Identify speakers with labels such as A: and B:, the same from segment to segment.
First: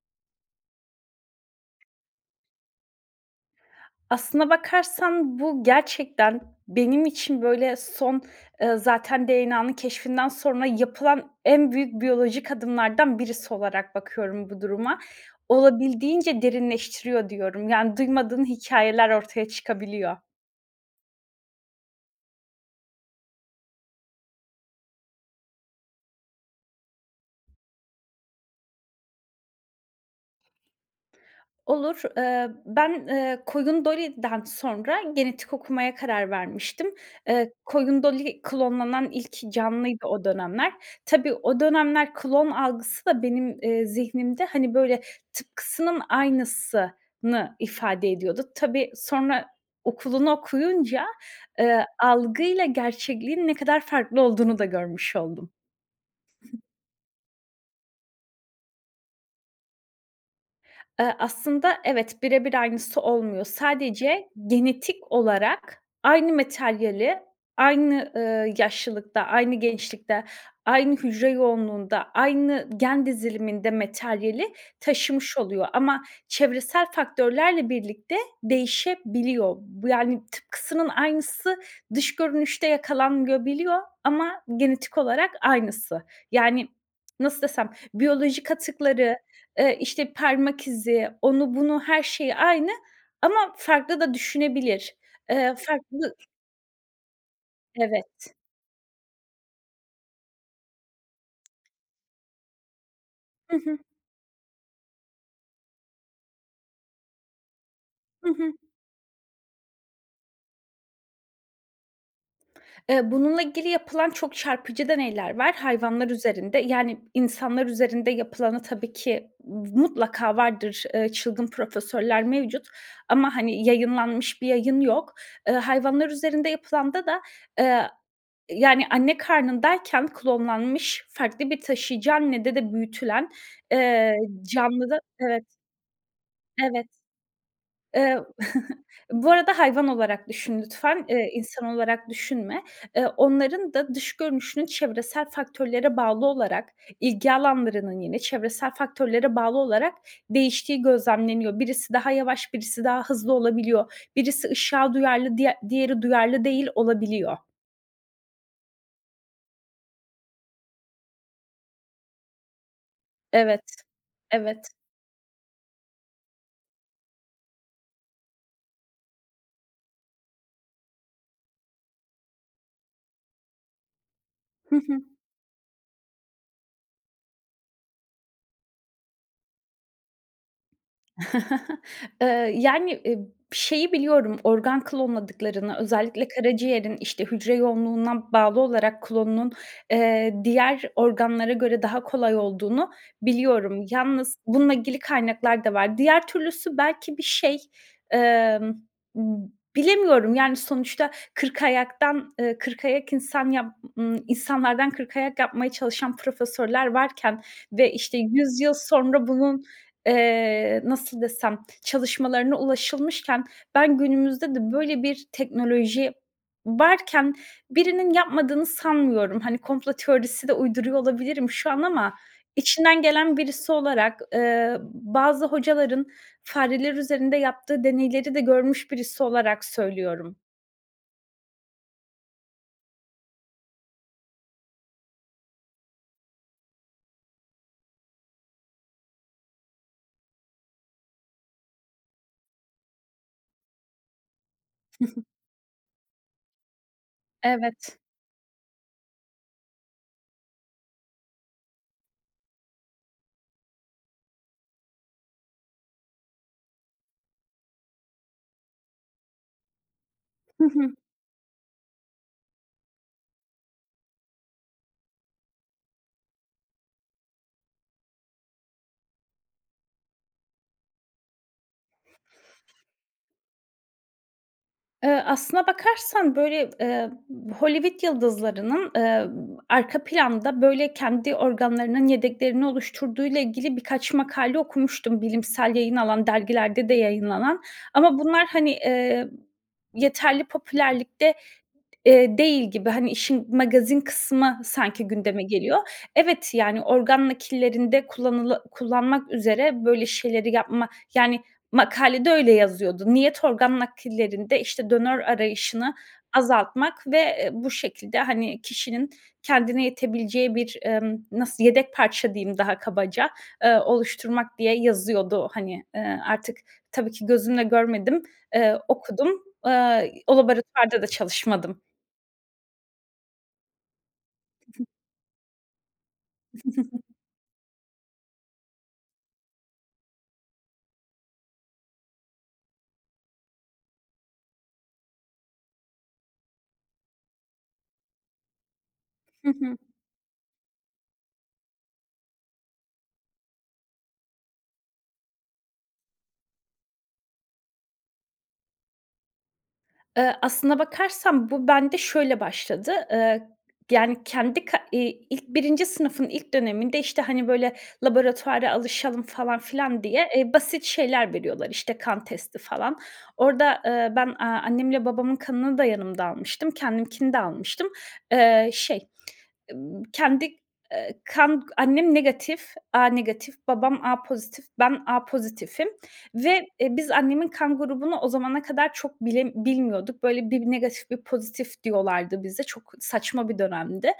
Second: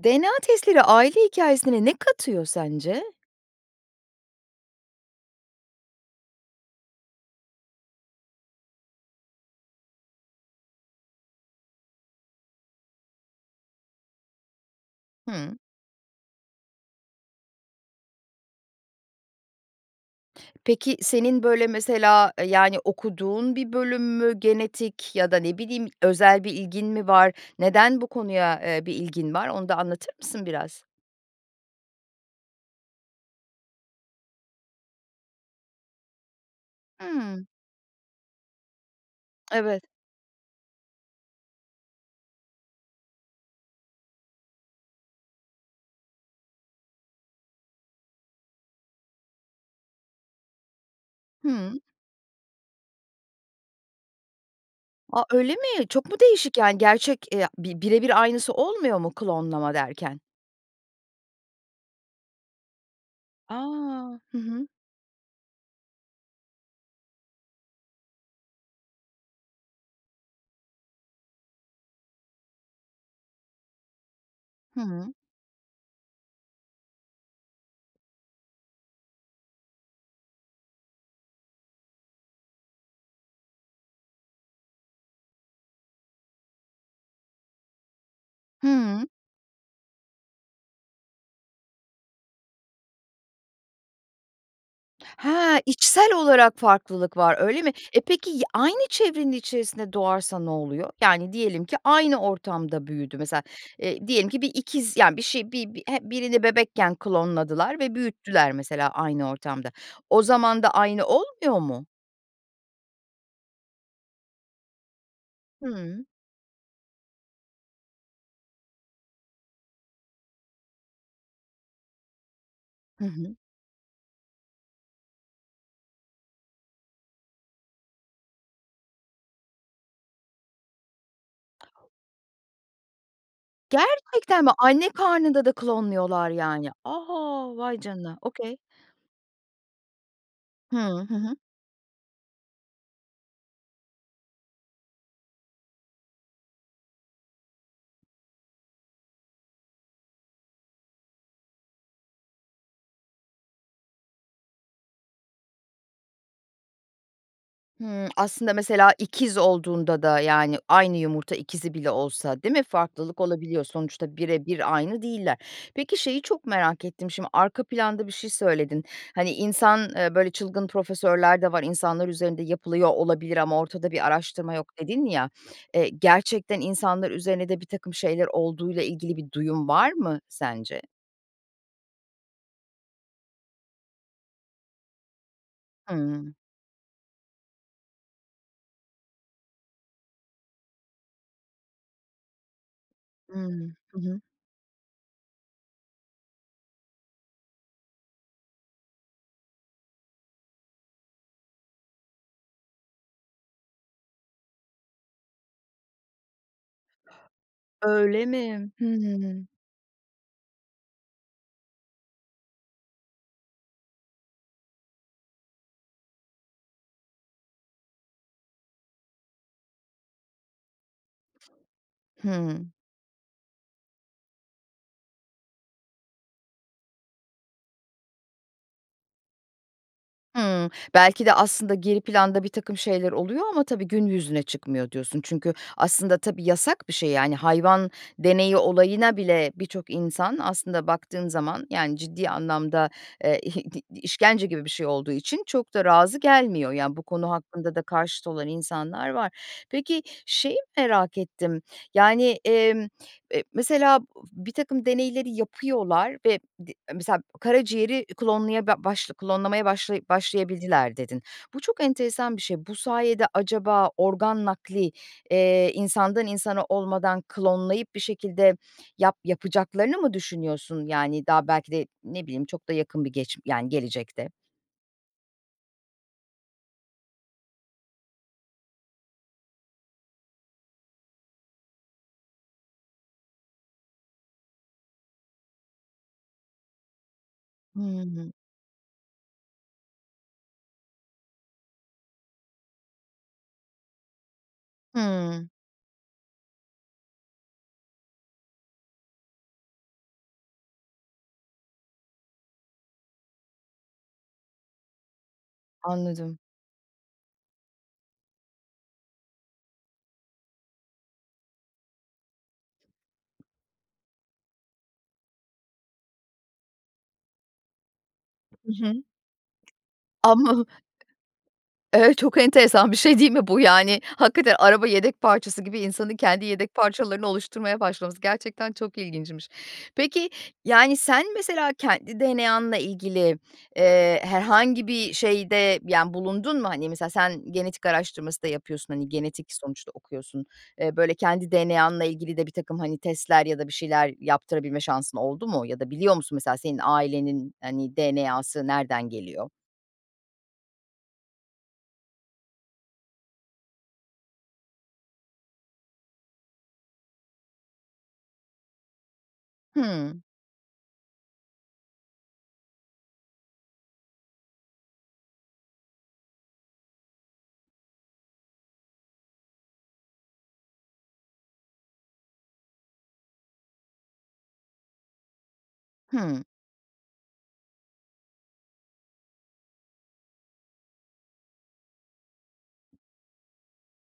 A: DNA testleri aile hikâyesine ne katıyor sence?
B: Aslına bakarsan, bu gerçekten benim için, böyle, son, ııı, zaten DNA'nın keşfinden sonra yapılan en büyük biyolojik adımlardan birisi olarak bakıyorum bu duruma.
A: Hımm.
B: Olabildiğince derinleştiriyor diyorum. Yani, duymadığın hikâyeler ortaya çıkabiliyor.
A: Peki, senin, böyle, mesela, eee, yani, okuduğun bir bölüm mü genetik ya da, ne bileyim, özel bir ilgin mi var neden bu konuya, eee, bir ilgin var onu da anlatır mısın biraz?
B: Olur. Eee, ben, eee, Koyun Dolly'den sonra genetik okumaya karar vermiştim.
A: Hımm.
B: Eee, Koyun Dolly klonlanan ilk
A: Evet.
B: canlıydı o dönemler. Tabii, o dönemler klon algısı da benim, eee, zihnimde hani böyle tıpkısının aynısını ifade ediyordu. Tabii, sonra okulunu okuyunca,
A: Hımm.
B: eee, algıyla gerçekliğin ne kadar farklı olduğunu da görmüş
A: A,
B: oldum.
A: öyle mi? Çok mu değişik, yani, gerçek, eee, bi bire bir aynısı olmuyor mu klonlama derken?
B: Eee, aslında evet, bire bir aynısı olmuyor.
A: A!
B: Sadece
A: Hı hı.
B: genetik olarak aynı materyali aynı, ııı, yaşlılıkta, aynı gençlikte, aynı hücre yoğunluğunda, aynı gen diziliminde materyali
A: Hı hı.
B: taşımış oluyor ama çevresel faktörlerle birlikte değişebiliyor. Bu yani, tıpkısının aynısı dış görünüşte yakalanmayabiliyor ama genetik olarak aynısı. Yani, nasıl desem, biyolojik
A: Hıı.
B: atıkları, eee, işte, parmak izi, onu, bunu, her şeyi aynı ama farklı da düşünebilir. Eee,
A: Ha! İçsel
B: farklı
A: olarak farklılık var, öyle mi? E, peki,
B: Evet.
A: ya aynı çevrenin içerisinde doğarsa ne oluyor? Yani, diyelim ki aynı ortamda büyüdü mesela,
B: Hı hı.
A: eee, diyelim ki bir ikiz, yani, bir şey, bi bi h birini bebekken klonladılar ve
B: Hı
A: büyüttüler
B: hı.
A: mesela aynı ortamda. O zaman da aynı olmuyor mu?
B: Eee, bununla ilgili yapılan çok çarpıcı deneyler var.
A: Hımm.
B: Hayvanlar üzerinde yani insanlar üzerinde yapılanı tabii ki mutlaka vardır, eee, çılgın profesörler mevcut
A: Hı
B: ama,
A: hı.
B: hani, yayınlanmış bir yayın yok. Eee, hayvanlar üzerinde yapılanda da, eee, yani, anne karnındayken klonlanmış, farklı bir taşıyıcı anne de de büyütülen, eee,
A: Gerçekten mi? Anne
B: canlıda
A: karnında da
B: Evet.
A: klonluyorlar, yani.
B: Evet.
A: A! vay canına,
B: Eee,
A: okay.
B: bu arada hayvan olarak düşün
A: Hıı,
B: lütfen,
A: hı
B: eee,
A: hı.
B: insan olarak düşünme. Eee, onların da dış görünüşünün çevresel faktörlere bağlı olarak ilgi alanlarının yine çevresel faktörlere bağlı olarak değiştiği gözlemleniyor. Birisi daha yavaş, birisi daha hızlı olabiliyor. Birisi ışığa duyarlı, diğer diğeri duyarlı değil olabiliyor.
A: Hımm. Aslında mesela ikiz olduğunda da, yani, aynı yumurta ikizi bile olsa değil mi, farklılık
B: Evet.
A: olabiliyor. Sonuçta
B: Evet.
A: birebir aynı değiller. Peki, şeyi çok merak ettim şimdi, arka planda bir şey söyledin. Hani, insan, eee, böyle çılgın profesörler de var. "İnsanlar üzerinde yapılıyor olabilir ama ortada bir araştırma yok."
B: Hı hı.
A: dedin ya, eee, gerçekten insanlar üzerinde de birtakım şeyler olduğuyla ilgili bir duyum var mı sence?
B: Eee, yani, ııı, şeyi biliyorum organ klonladıklarını, özellikle
A: Hımm.
B: karaciğerin, işte, hücre yoğunluğuna bağlı olarak klonunun, eee, diğer organlara göre daha kolay olduğunu
A: Hımm.
B: biliyorum.
A: Hı hı.
B: Yalnız bununla ilgili kaynaklar da var. Diğer türlüsü belki bir şey, emm, ıb bilemiyorum, yani, sonuçta kırkayaktan, eee, kırkayak insan yap ııı, insanlardan kırkayak yapmaya çalışan profesörler varken ve, işte,
A: Öyle
B: yüz
A: mi?
B: yıl sonra
A: Hıı.
B: bunun, eee, nasıl desem, çalışmalarına ulaşılmışken ben günümüzde de böyle bir teknoloji varken birinin yapmadığını sanmıyorum. Hani, komplo teorisi de uyduruyor olabilirim şu an ama
A: Hımm.
B: içinden gelen birisi olarak, eee, bazı hocaların fareler üzerinde yaptığı deneyleri de görmüş birisi olarak söylüyorum.
A: Hımm. Belki de aslında geri planda birtakım şeyler oluyor ama tabii gün yüzüne çıkmıyor, diyorsun. Çünkü aslında tabii, yasak bir şey. Yani, hayvan deneyi olayına bile birçok insan aslında baktığın zaman, yani, ciddi anlamda, eee, ih di işkence gibi bir şey
B: Hı
A: olduğu
B: hı.
A: için çok da razı gelmiyor. Ya, bu konu hakkında da
B: Evet.
A: karşıt olan insanlar var. Peki, şeyi merak ettim, yani, emm, eee, mesela, bu birtakım deneyleri yapıyorlar ve di mesela, "Karaciğeri klonlaya ba baş klonlamaya başlaya
B: Hı
A: başlayabildiler."
B: hı.
A: dedin. Bu çok enteresan bir şey. Bu sayede, acaba, organ nakli, eee, insandan insana olmadan klonlayıp bir şekilde yap yapacaklarını mı düşünüyorsun? Yani, daha belki de, ne bileyim, çok da yakın bir geç yani, gelecekte.
B: Eee, aslına bakarsan, böyle, eee, Hollywood yıldızlarının, eee, arka planda, böyle, kendi organlarının yedeklerini oluşturduğuyla ilgili birkaç makale okumuştum, bilimsel yayın alan, dergilerde de yayınlanan. Ama
A: Hıı.
B: bunlar, hani, eee, yeterli popülerlikte, eee, değil gibi. Hani, işin magazin kısmı sanki gündeme
A: Hıı.
B: geliyor. Evet, yani, organ nakillerinde kullanıla kullanmak üzere böyle şeyleri yapma Yani, makalede öyle yazıyordu. Niyet organ nakillerinde, işte, donör arayışını
A: Anladım.
B: azaltmak ve, eee, bu şekilde, hani, kişinin kendine yetebileceği bir, emm, nasıl yedek parça diyeyim daha kabaca, eee, oluşturmak diye yazıyordu, hani, eee, artık tabii ki gözümle görmedim, eee,
A: Hı hı.
B: okudum. Eee, o
A: Ama
B: laboratuvarda da çalışmadım.
A: Evet, çok enteresan bir şey değil mi bu, yani, hakikaten araba yedek parçası gibi insanın kendi yedek parçalarını oluşturmaya başlaması gerçekten çok ilginçmiş. Peki, yani, sen mesela kendi DNA'nla ilgili, eee, herhangi bir şeyde, yani, bulundun mu? Hani, mesela sen genetik araştırması da yapıyorsun, hani,
B: Hı
A: genetik
B: hı.
A: sonuçta okuyorsun, eee, böyle, kendi DNA'nla ilgili de birtakım, hani, testler ya da bir şeyler yaptırabilme şansın oldu mu? Ya da biliyor musun mesela senin ailenin, hani, DNA'sı nereden geliyor?
B: Iıı, aslında bakarsan bu bende şöyle başladı. Eee, yani, kendi ka iii, ilk 1. sınıfın ilk döneminde, işte, hani, böyle, laboratuvara alışalım falan filan
A: Hıı.
B: diye, eee, basit şeyler veriyorlar, işte, kan testi falan. Orada, ııı, ben, aaa, annemle babamın kanını da yanımda almıştım. Kendimkini de almıştım. Iıı, şey, ımm, kendi, eee, kan Annem negatif, A negatif, babam A pozitif, ben A pozitifim
A: Hıı.
B: ve, eee, biz annemin kan grubunu o zamana kadar çok bile bilmiyorduk. Böyle, bir negatif, bir pozitif diyorlardı bize. Çok saçma bir dönemdi,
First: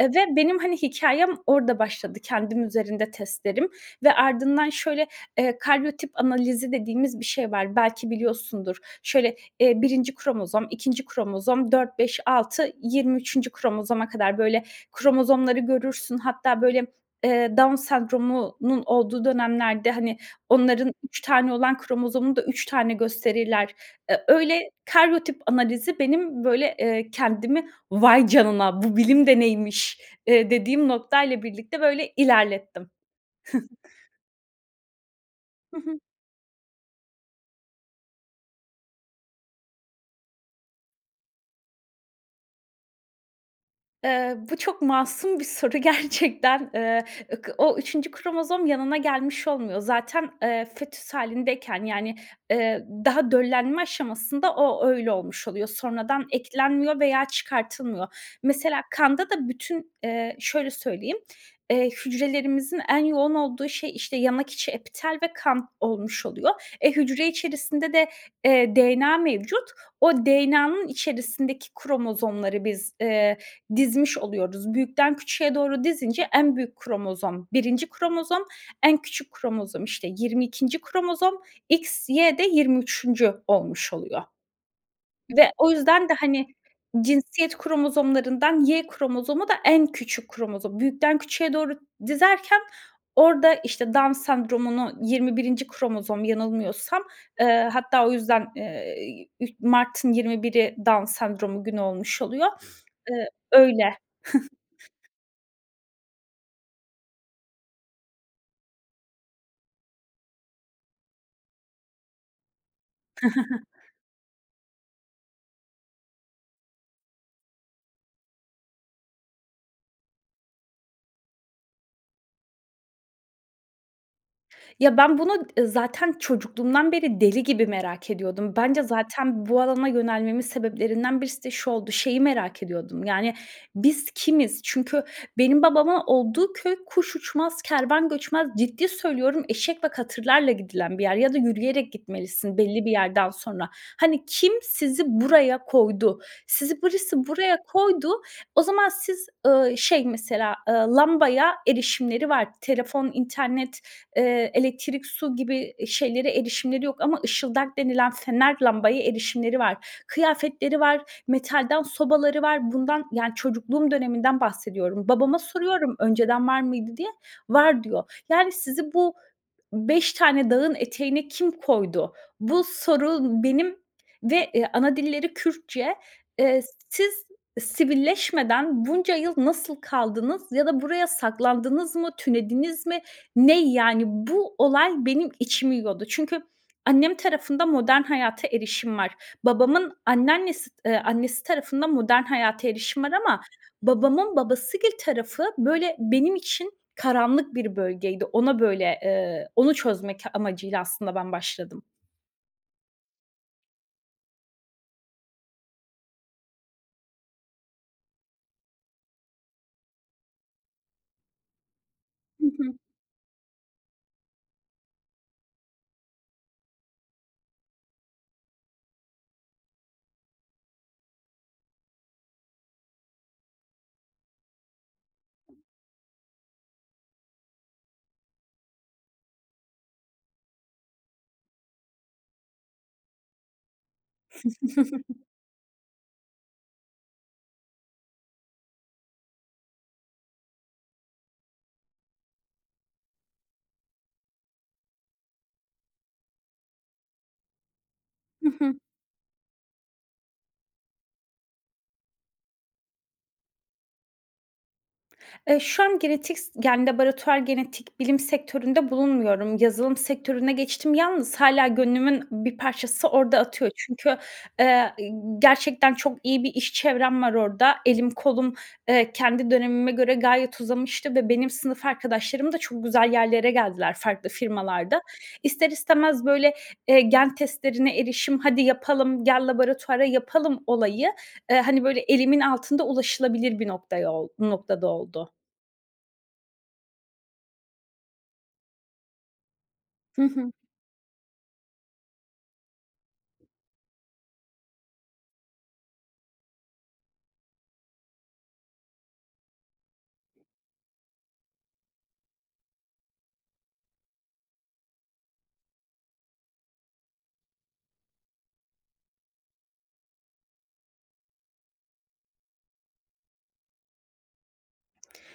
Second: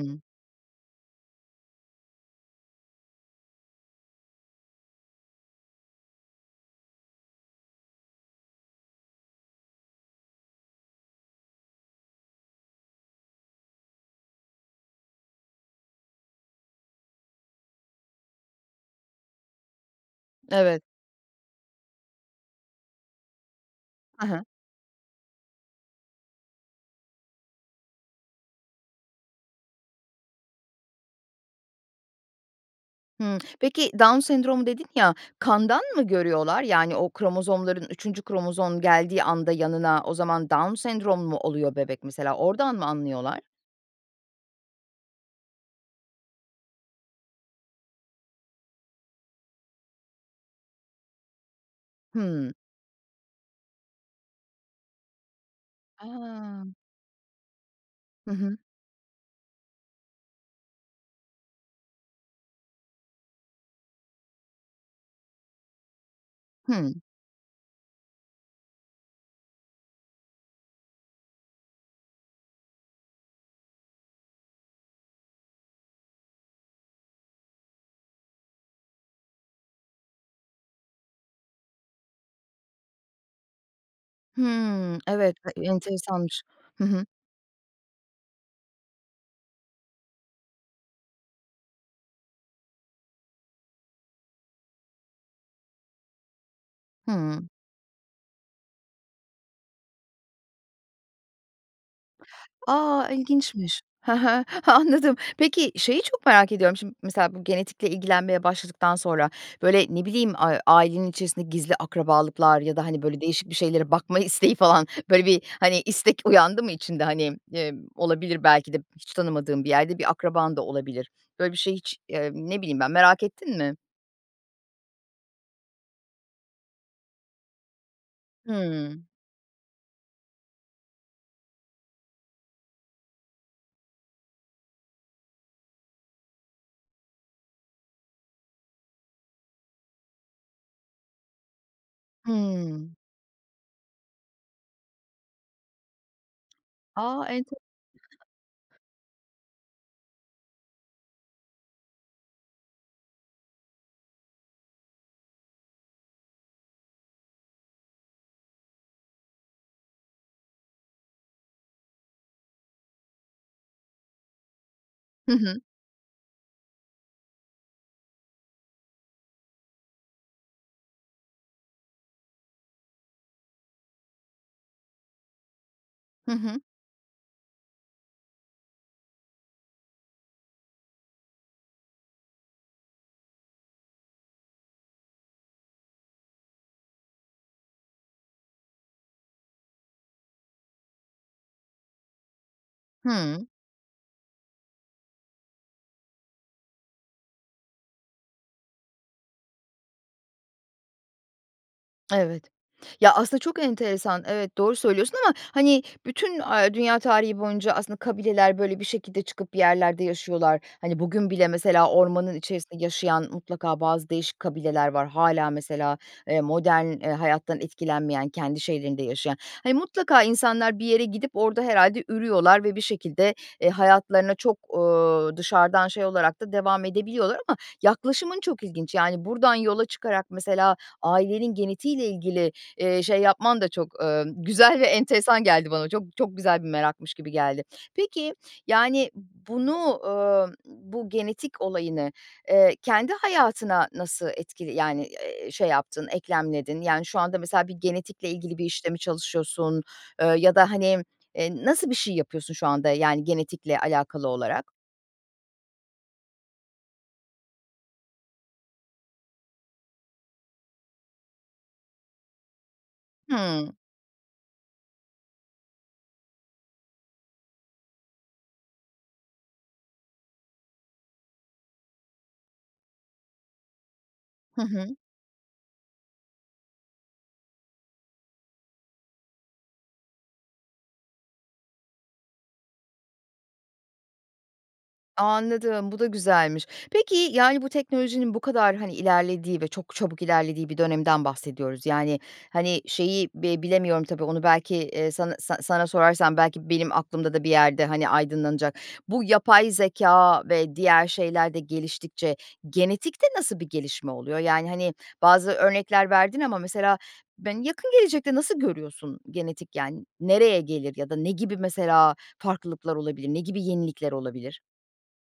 B: eee, ve benim, hani, hikâyem orada başladı. Kendim üzerinde testlerim ve ardından şöyle, eee, karyotip analizi dediğimiz bir şey var, belki biliyorsundur. Şöyle, eee, 1. kromozom, 2. kromozom, 4-5-6, 23. kromozoma kadar, böyle, kromozomları görürsün. Hatta, böyle, eee, Down Sendromu'nun olduğu dönemlerde, hani,
A: Evet.
B: onların 3 tane olan kromozomunu da 3 tane gösterirler. Eee,
A: Hı hı.
B: öyle karyotip analizi benim, böyle, ııı, kendimi vay canına, bu bilim de neymiş, eee, dediğim noktayla birlikte, böyle, ilerlettim.
A: Hıı. Peki, Down sendromu, dedin ya, kandan
B: Hı hı.
A: mı görüyorlar? Yani, o kromozomların 3. kromozom geldiği anda yanına, o zaman Down sendromu mu oluyor bebek, mesela, oradan mı anlıyorlar?
B: Iıı, bu çok masum bir soru gerçekten, ııı, ık o 3. kromozom yanına gelmiş olmuyor. Zaten, ııı, fetüs hâlindeyken, yani,
A: Hımm.
B: ııı, daha döllenme aşamasında o öyle olmuş oluyor. Sonradan
A: A!
B: eklenmiyor veya
A: Hı
B: çıkartılmıyor.
A: hı.
B: Mesela, kanda da bütün, ııı, şöyle söyleyeyim, ııı, hücrelerimizin en yoğun olduğu şey, işte, yanak içi, epitel ve kan olmuş oluyor. Eee,
A: Hı.
B: hücre içerisinde de, eee, DNA mevcut. O DNA'nın içerisindeki kromozomları biz, ııı, dizmiş oluyoruz. Büyükten küçüğe doğru dizince en büyük kromozom 1. kromozom, en küçük kromozom, işte, 22. kromozom, XY de 23. olmuş oluyor.
A: Hımm. Evet,
B: Ve
A: [unintelligible]
B: o yüzden de,
A: enteresanmış.
B: hani,
A: Hı hı.
B: cinsiyet kromozomlarından Y kromozomu da en küçük kromozom. Büyükten küçüğe doğru dizerken orada, işte, Down Sendromu’nu 21. kromozom, yanılmıyorsam,
A: Hımm.
B: ııı, hatta o yüzden, eee, [unintelligible] Mart'ın 21'i Down Sendromu Günü olmuş oluyor,
A: A!
B: ııı,
A: İlginçmiş.
B: öyle.
A: Ha ha. Anladım. Peki, şeyi çok merak ediyorum, şimdi mesela bu genetikle ilgilenmeye başladıktan sonra, böyle, ne bileyim, a ailenin içerisinde gizli akrabalıklar ya da, hani, böyle, değişik bir şeylere bakma isteği falan, böyle bir, hani, istek uyandı mı içinde? Hani, ııı, olabilir belki de hiç tanımadığın bir yerde bir akraban da olabilir. Böyle bir şeyi hiç, eee, ne bileyim ben, merak ettin mi?
B: Ya, ben bunu zaten çocukluğumdan beri deli gibi merak ediyordum. Bence
A: Hıı.
B: zaten bu alana yönelmemin sebeplerinden birisi de şu oldu. Şeyi merak ediyordum. Yani, biz kimiz? Çünkü benim babama olduğu köy kuş uçmaz, kervan göçmez. Ciddi söylüyorum, eşek ve katırlarla gidilen bir yer ya da yürüyerek gitmelisin belli
A: Hıı.
B: bir yerden sonra. Hani, kim sizi buraya koydu. Sizi birisi
A: A! Ente
B: buraya koydu. O zaman siz, ııı, şey, mesela, ııı, lambaya erişimleri var. Telefon, internet, eee, elektrik, su gibi şeylere erişimleri yok ama ışıldak denilen fener lambaya erişimleri var. Kıyafetleri var, metalden sobaları var. Bundan, yani, çocukluğum döneminden bahsediyorum.
A: Hı
B: Babama
A: hı.
B: soruyorum önceden var mıydı diye, var diyor. Yani, sizi bu 5 tane dağın eteğine kim koydu? Bu soru benim ve, eee, anadilleri Kürtçe,
A: Hı hı.
B: eee, siz sivilleşmeden bunca yıl nasıl kaldınız ya da buraya saklandınız mı? Tünediniz mi? Ne, yani, bu olay benim içimi yiyordu. Çünkü annem tarafında modern hayata erişim var. Babamın anneannesi eee, annesi tarafında modern hayata erişim var ama
A: Hıı.
B: babamın babasıgil tarafı, böyle, benim için karanlık bir bölgeydi. Ona böyle eee, onu çözmek amacıyla aslında ben başladım.
A: Evet. Ya, aslında çok enteresan evet, doğru söylüyorsun ama, hani, bütün, aaa, dünya tarihi boyunca aslında kabileler, böyle, bir şekilde çıkıp yerlerde yaşıyorlar. Hani, bugün bile mesela ormanın
B: Hı hı.
A: içerisinde yaşayan mutlaka bazı değişik kabileler var, hâlâ, mesela, eee, modern, eee, hayattan etkilenmeyen, kendi şeylerinde yaşayan. Hani, mutlaka insanlar bir yere gidip orada herhâlde ürüyorlar ve bir şekilde, eee, hayatlarına çok, ııı, dışarıdan şey olarak da devam edebiliyorlar. Ama yaklaşımın çok ilginç, yani, buradan yola çıkarak mesela ailenin genetiğiyle ilgili, eee, şey yapman da çok, ııı, güzel ve enteresan geldi bana çok çok güzel bir merakmış gibi geldi. Peki, yani, bunu, ııı, bu genetik olayını, eee, kendi hayatına nasıl etkili yani, eee, şey yaptın, eklemledin? Yani, şu anda, mesela, bir genetikle
B: Hı
A: ilgili bir
B: hı.
A: işte mi çalışıyorsun, eee, ya da, hani, eee, nasıl bir şey yapıyorsun şu anda, yani, genetikle alakalı olarak?
B: Eee, şu an genetik s yani, laboratuvar genetik bilim sektöründe bulunmuyorum. Yazılım sektörüne geçtim. Yalnız hâlâ gönlümün bir parçası orada atıyor.
A: Hıı.
B: Çünkü, eee, ııı, gerçekten çok iyi bir iş çevrem var orada. Elim, kolum, eee, kendi dönemime göre gayet uzamıştı ve benim sınıf arkadaşlarım da çok güzel yerlere geldiler farklı
A: Hı hı.
B: firmalarda. İster istemez böyle, eee, gen testlerine erişim, "Hadi yapalım, gel laboratuvara yapalım." olayı, eee, hani, böyle elimin altında ulaşılabilir bir noktaya ol noktada oldu.
A: Anladım, bu da güzelmiş. Peki, yani, bu teknolojinin bu kadar, hani, ilerlediği ve çok çabuk
B: Hı hı.
A: ilerlediği bir dönemden bahsediyoruz. Yani, hani, şeyi bi bilemiyorum tabii onu belki, eee, sana sa sana sorarsam belki benim aklımda da bir yerde, hani, aydınlanacak. Bu yapay zekâ ve diğer şeyler de geliştikçe genetikte nasıl bir gelişme oluyor? Yani, hani, bazı örnekler verdin ama mesela ben yakın gelecekte nasıl görüyorsun genetik yan nereye gelir ya da ne gibi mesela farklılıklar olabilir? Ne gibi yenilikler olabilir?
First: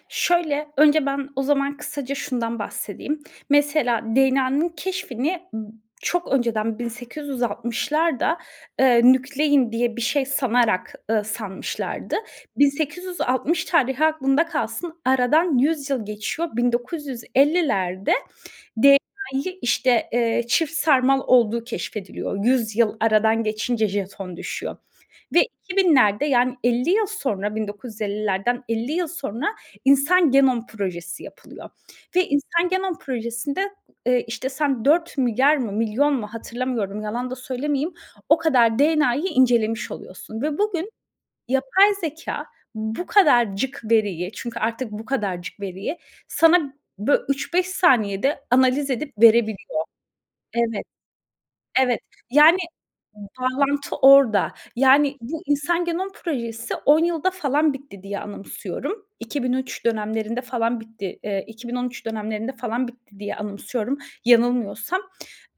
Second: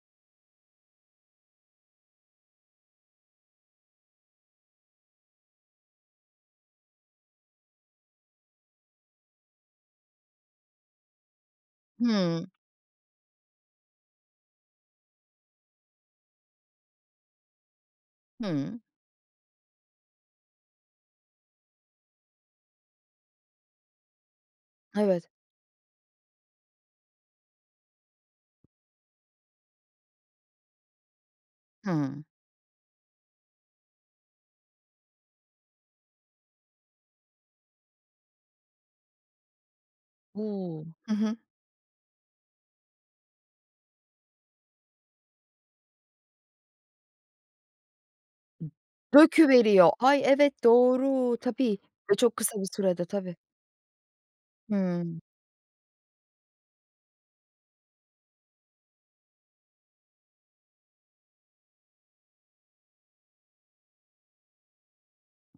B: Şöyle, önce ben o zaman kısaca şundan bahsedeyim. Mesela DNA'nın keşfini b çok önceden 1860'larda, eee, nüklein diye bir şey sanarak, ııı, sanmışlardı.
A: Hıı.
B: 1860 tarihi aklında kalsın, aradan 100 yıl geçiyor. 1950'lerde
A: Hıı.
B: DNA'yı, işte, eee, çift sarmal olduğu keşfediliyor. 100 yıl aradan geçince jeton düşüyor.
A: Evet.
B: Ve 2000'lerde, yani, 50 yıl sonra, 1950'lerden 50 yıl sonra insan genom projesi yapılıyor.
A: Hıı.
B: Ve insan genom projesinde, eee, işte, sen 4 milyar mı, milyon mu hatırlamıyorum yalan da söylemeyeyim o kadar DNA'yı incelemiş oluyorsun. Ve
A: U!
B: bugün
A: Hı hı.
B: yapay zekâ bu kadarcık veriyi, çünkü artık bu kadarcık veriyi sana bö 3-5 saniyede analiz edip verebiliyor.
A: Döküveriyor. Ay evet,
B: Evet.
A: doğru. Tabii.
B: Evet.
A: Ve çok
B: Yani,
A: kısa bir sürede, tabii.
B: bağlantı orada.
A: Hıı.
B: Yani, bu insan genom projesi 10 yılda falan bitti diye anımsıyorum. 2003 dönemlerinde falan bitti, eee, 2013 dönemlerinde falan bitti diye anımsıyorum, yanılmıyorsam.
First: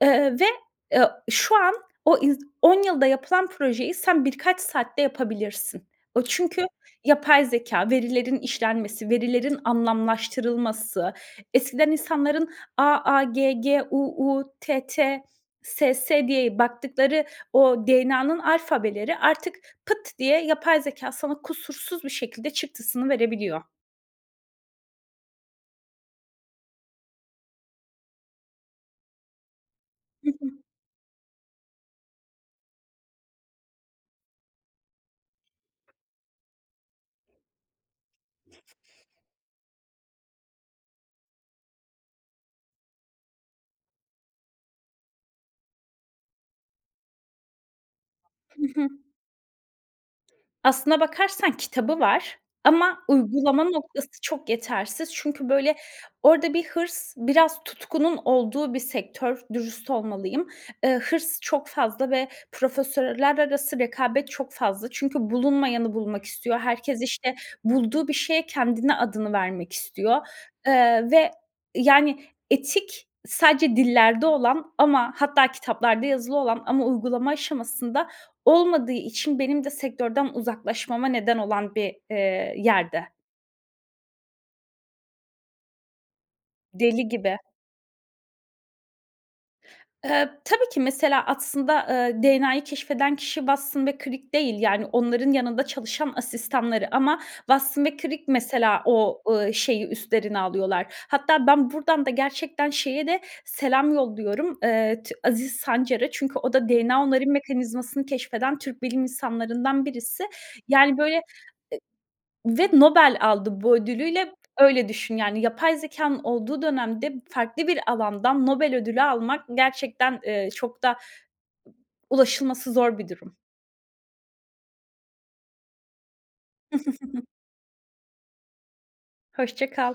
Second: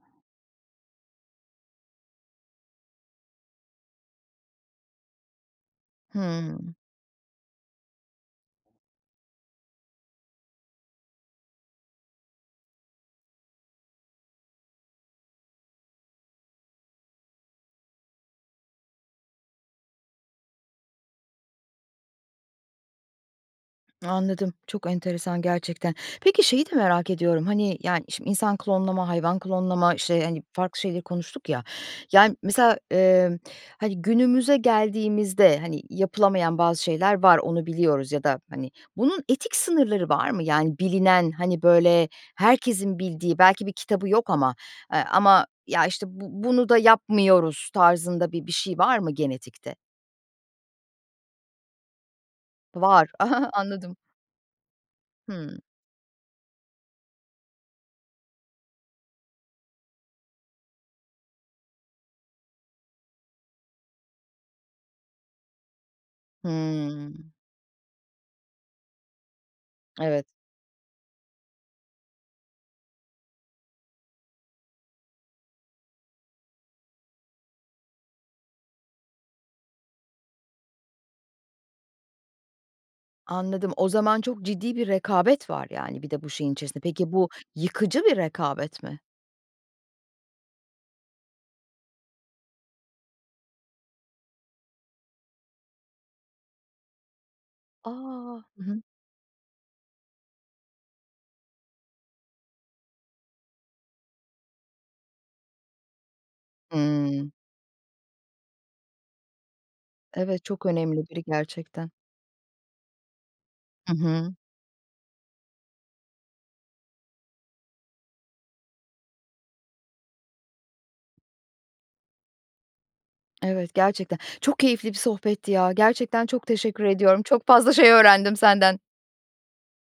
B: Eee, ve, eee, şu an o ins 10 yılda yapılan projeyi sen birkaç saatte yapabilirsin. O,
A: Hıı.
B: çünkü yapay zekâ, verilerin işlenmesi, verilerin anlamlaştırılması eskiden insanların "AAGGUUTTSS" diye baktıkları o DNA'nın alfabeleri artık pıt diye yapay zekâ sana kusursuz bir şekilde çıktısını verebiliyor.
A: Anladım, çok enteresan gerçekten. Peki, şeyi de merak ediyorum, hani, yani, şimdi insan klonlama, hayvan klonlama, işte,
B: Hı
A: hani,
B: hı.
A: farklı şeyleri konuştuk ya. Yani, mesela, eee, hani, günümüze geldiğimizde, hani, yapılamayan bazı şeyler var, onu biliyoruz ya da, hani, bunun etik sınırları var mı? Yani, bilinen, hani, böyle herkesin bildiği belki bir kitabı yok ama, eee, ama ya, işte, bu bunu da yapmıyoruz tarzında bir bir
B: Hı
A: şey
B: hı.
A: var mı genetikte?
B: Aslına bakarsan kitabı var ama
A: Var.
B: uygulama
A: Anladım.
B: noktası çok yetersiz. Çünkü,
A: Hımm.
B: böyle, orada bir hırs biraz tutkunun olduğu bir sektör, dürüst olmalıyım. Iıı, hırs çok fazla ve profesörler arası rekabet çok fazla. Çünkü bulunmayanı bulmak istiyor, herkes,
A: Hımm.
B: işte, bulduğu bir şeye kendini, adını vermek
A: Evet.
B: istiyor, ııı, ve, yani, etik sadece dillerde olan ama hatta kitaplarda yazılı olan ama uygulama aşamasında olmadığı için benim de sektörden uzaklaşmama neden olan bir, eee, yerde.
A: Anladım. O zaman çok ciddi bir rekabet var, yani, bir de bu şeyin içerisinde.
B: Deli
A: Peki, bu
B: gibi.
A: yıkıcı bir rekabet mi?
B: Tabii ki. Mesela, aslında DNA'yı keşfeden kişi Watson ve Crick değil, yani, onların yanında çalışan asistanları ama Watson
A: A!
B: ve Crick
A: Hı
B: mesela
A: hı.
B: o, ııı, şeyi üstlerine alıyorlar. Hatta ben buradan da gerçekten şeye de selam yolluyorum, ııı, T Aziz Sancar'a. Çünkü o da DNA onarım
A: Hımm.
B: mekanizmasını keşfeden Türk bilim insanlarından birisi.
A: Evet, çok
B: Yani,
A: önemli
B: böyle,
A: biri gerçekten.
B: ı ve Nobel aldı bu
A: Hı
B: ödülüyle,
A: hı.
B: öyle düşün, yani. Yapay zekanın olduğu dönemde farklı bir alandan Nobel ödülü almak gerçekten, eee, çok da ulaşılması zor bir durum.
A: Evet, gerçekten. Çok keyifli bir sohbetti ya, gerçekten çok teşekkür ediyorum. Çok fazla şey öğrendim senden.
B: Hoşça kal.